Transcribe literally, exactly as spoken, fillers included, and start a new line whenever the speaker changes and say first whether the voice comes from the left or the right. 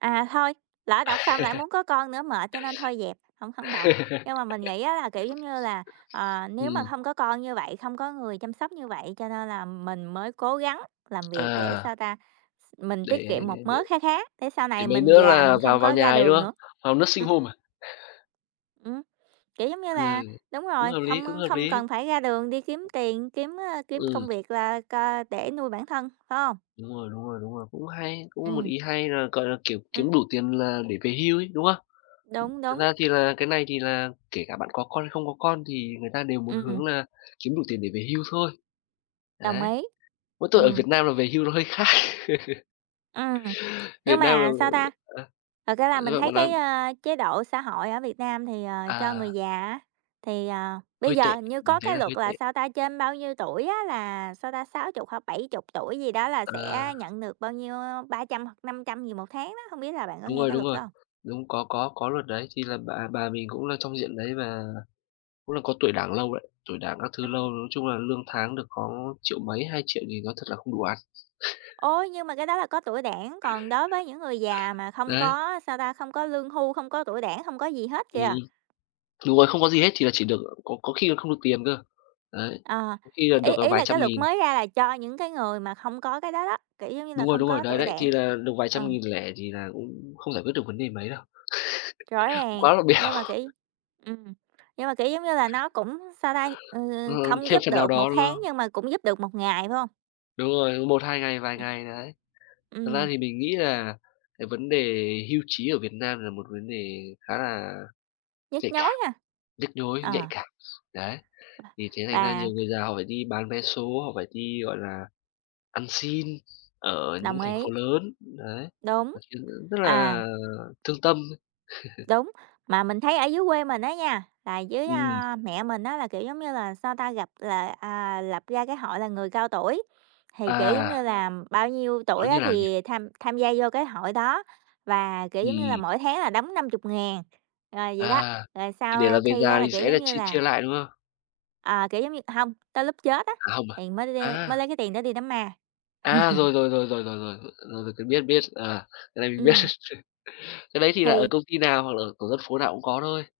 right: À, thôi, lỡ đọc xong lại muốn có con nữa mệt cho nên thôi dẹp, hổng hổng đọc. Nhưng mà mình nghĩ á là, kiểu giống như là, ờ, nếu mà
left: Ừm.
right: hông có con như vậy, không có người chăm sóc như vậy, cho nên là mình mới cố gắng làm việc để
left: À.
right: sao ta? Ph mình tiết
left: Để
right: kiệm một
left: để để
right: mớ kha khá để sau
left: để
right: này
left: mấy mấy
right: mình
left: nữa
right: già
left: là
right: mình
left: vào
right: không
left: vào
right: có
left: nhà
right: ra
left: ấy
right: đường
left: nữa,
right: nữa.
left: vào nursing
right: Ừm.
left: home à?
right: Ừm, kiểu giống như là
left: Ừm.
right: đúng
left: Cũng
right: rồi,
left: hợp lý,
right: không,
left: cũng
right: ơ,
left: hợp
right: không
left: lý.
right: cần phải ra đường đi kiếm tiền, kiếm, ơ, kiếm
left: Ừm.
right: công việc là cờ để nuôi bản thân, phải hông?
left: Đúng rồi, đúng rồi, đúng rồi, cũng hay, cũng một
right: Ừm.
left: ý hay là, gọi là, kiểu, kiếm đủ
right: Ừm.
left: tiền là để về hưu ấy, đúng không?
right: Đúng,
left: Thật
right: đúng.
left: ra thì là cái này thì là kể cả bạn có con hay không có con thì người ta đều muốn
right: Ừm.
left: hướng là kiếm đủ tiền để về hưu thôi.
right: Đồng
left: Đấy.
right: ý.
left: Mỗi tội ở
right: Ừm.
left: Việt Nam là về hưu nó hơi khác.
right: Ừm. Nhưng
left: Việt Nam là,
right: mà sao ta?
left: ờ,
right: Thật ra là
left: ờ, sao
right: mình
left: hả
right: thấy
left: cậu nói
right: cái, ơ, chế độ xã hội ở Việt Nam thì, ờ, cho người
left: À.
right: già á, thì, ờ, bây
left: Hơi
right: giờ
left: tệ,
right: hình như
left: mình
right: có
left: thấy
right: cái
left: là hơi
right: luật
left: tệ.
right: là sao ta? Trên bao nhiêu tuổi á là sao ta? sáu chục hoặc là bảy chục tuổi gì đó là
left: Ờ.
right: sẽ nhận được bao nhiêu, ơ, ba trăm hoặc năm trăm gì một tháng đó, hông biết là bạn có
left: Đúng
right: nghe
left: rồi,
right: cái
left: đúng
right: luật
left: rồi.
right: đó hông?
left: Đúng, có có có luật đấy, thì là bà bà mình cũng là trong diện đấy và cũng là có tuổi Đảng lâu đấy, tuổi Đảng các thứ
right: Ừm.
left: lâu, nói chung là lương tháng được có triệu mấy, hai triệu thì nói thật là không đủ ăn.
right: Ủa, nhưng mà cái đó là có tuổi Đảng, còn đối với những người già mà không
left: Đấy.
right: có sao ta? Không có lương hưu, không có tuổi Đảng, không có gì hết
left: Ừm.
right: kìa.
left: Đúng rồi, không có gì hết thì là chỉ được, ờ, có có khi là không được tiền cơ. Đấy.
right: Ờ.
left: Có khi là
right: Ý
left: được, à,
right: ý
left: vài
right: là
left: trăm
right: cái luật
left: nghìn.
right: mới ra là cho những cái người mà không có cái đó đó, kiểu giống như là,
left: Đúng rồi,
right: không
left: đúng rồi,
right: có
left: đấy,
right: tuổi
left: đấy, thì
right: Đảng.
left: là được vài
right: Ờ.
left: trăm nghìn lẻ thì là cũng không giải quyết được vấn đề mấy đâu.
right: Rõ ràng.
left: Quá là bèo.
right: Nhưng mà kiểu ừm, nhưng mà, kiểu giống như là, nó cũng sao ta?
left: Ờ,
right: Ừm, không
left: thêm
right: giúp
left: phần nào
right: được một
left: đó, đúng
right: tháng,
left: không?
right: nhưng mà cũng giúp được một ngày, phải hông?
left: Đúng rồi, một, hai ngày, vài
right: Ừm.
left: ngày, đấy. Thật ra
right: Ừm.
left: thì mình nghĩ là cái vấn đề hưu trí ở Việt Nam là một vấn đề khá là
right: Nhức
left: nhạy
right: nhối
left: cảm,
right: ha.
left: nhức nhối, nhạy
right: À.
left: cảm. Đấy, thì thế thành ra
right: Và
left: nhiều người già họ phải đi bán vé số, họ phải đi, gọi là, ăn xin ở những
right: Đồng
left: thành phố
right: ý.
left: lớn, đấy,
right: Đúng.
left: nói chung rất
right: À.
left: là thương tâm.
right: Đúng. Mà mình thấy ở dưới quê mình á nha, là dưới,
left: Ừm.
right: a, mẹ mình á là, kiểu giống như là, sao ta? Gập là à, lập ra cái hội là người cao tuổi, thì, kiểu giống như
left: À.
right: là, bao nhiêu
left: Nó
right: tuổi á
left: như nào nhỉ?
right: thì tham tham gia vô cái hội đó và, kiểu giống như là,
left: Ừm.
right: mỗi tháng là đóng năm chục ngàn rồi vậy đó,
left: À.
right: rồi
left: Thì
right: sau,
left: để là
right: ơ,
left: về
right: khi á
left: già
right: là,
left: thì
right: kiểu
left: sẽ là
right: giống như
left: chia
right: là
left: chia lại, đúng không?
right: à, kiểu giống như, hông tới lúc chết á,
left: À, không à?
right: thì mới lem mới
left: À.
right: lấy cái tiền đó đi đám ma.
left: À, rồi, rồi, rồi, rồi, rồi, rồi, rồi, rồi, rồi tôi biết, biết, à, cái này mình biết.
right: Ừm.
left: Cái đấy thì là ở
right: Thì
left: công ty nào, hoặc là ở tổ dân phố nào cũng có thôi.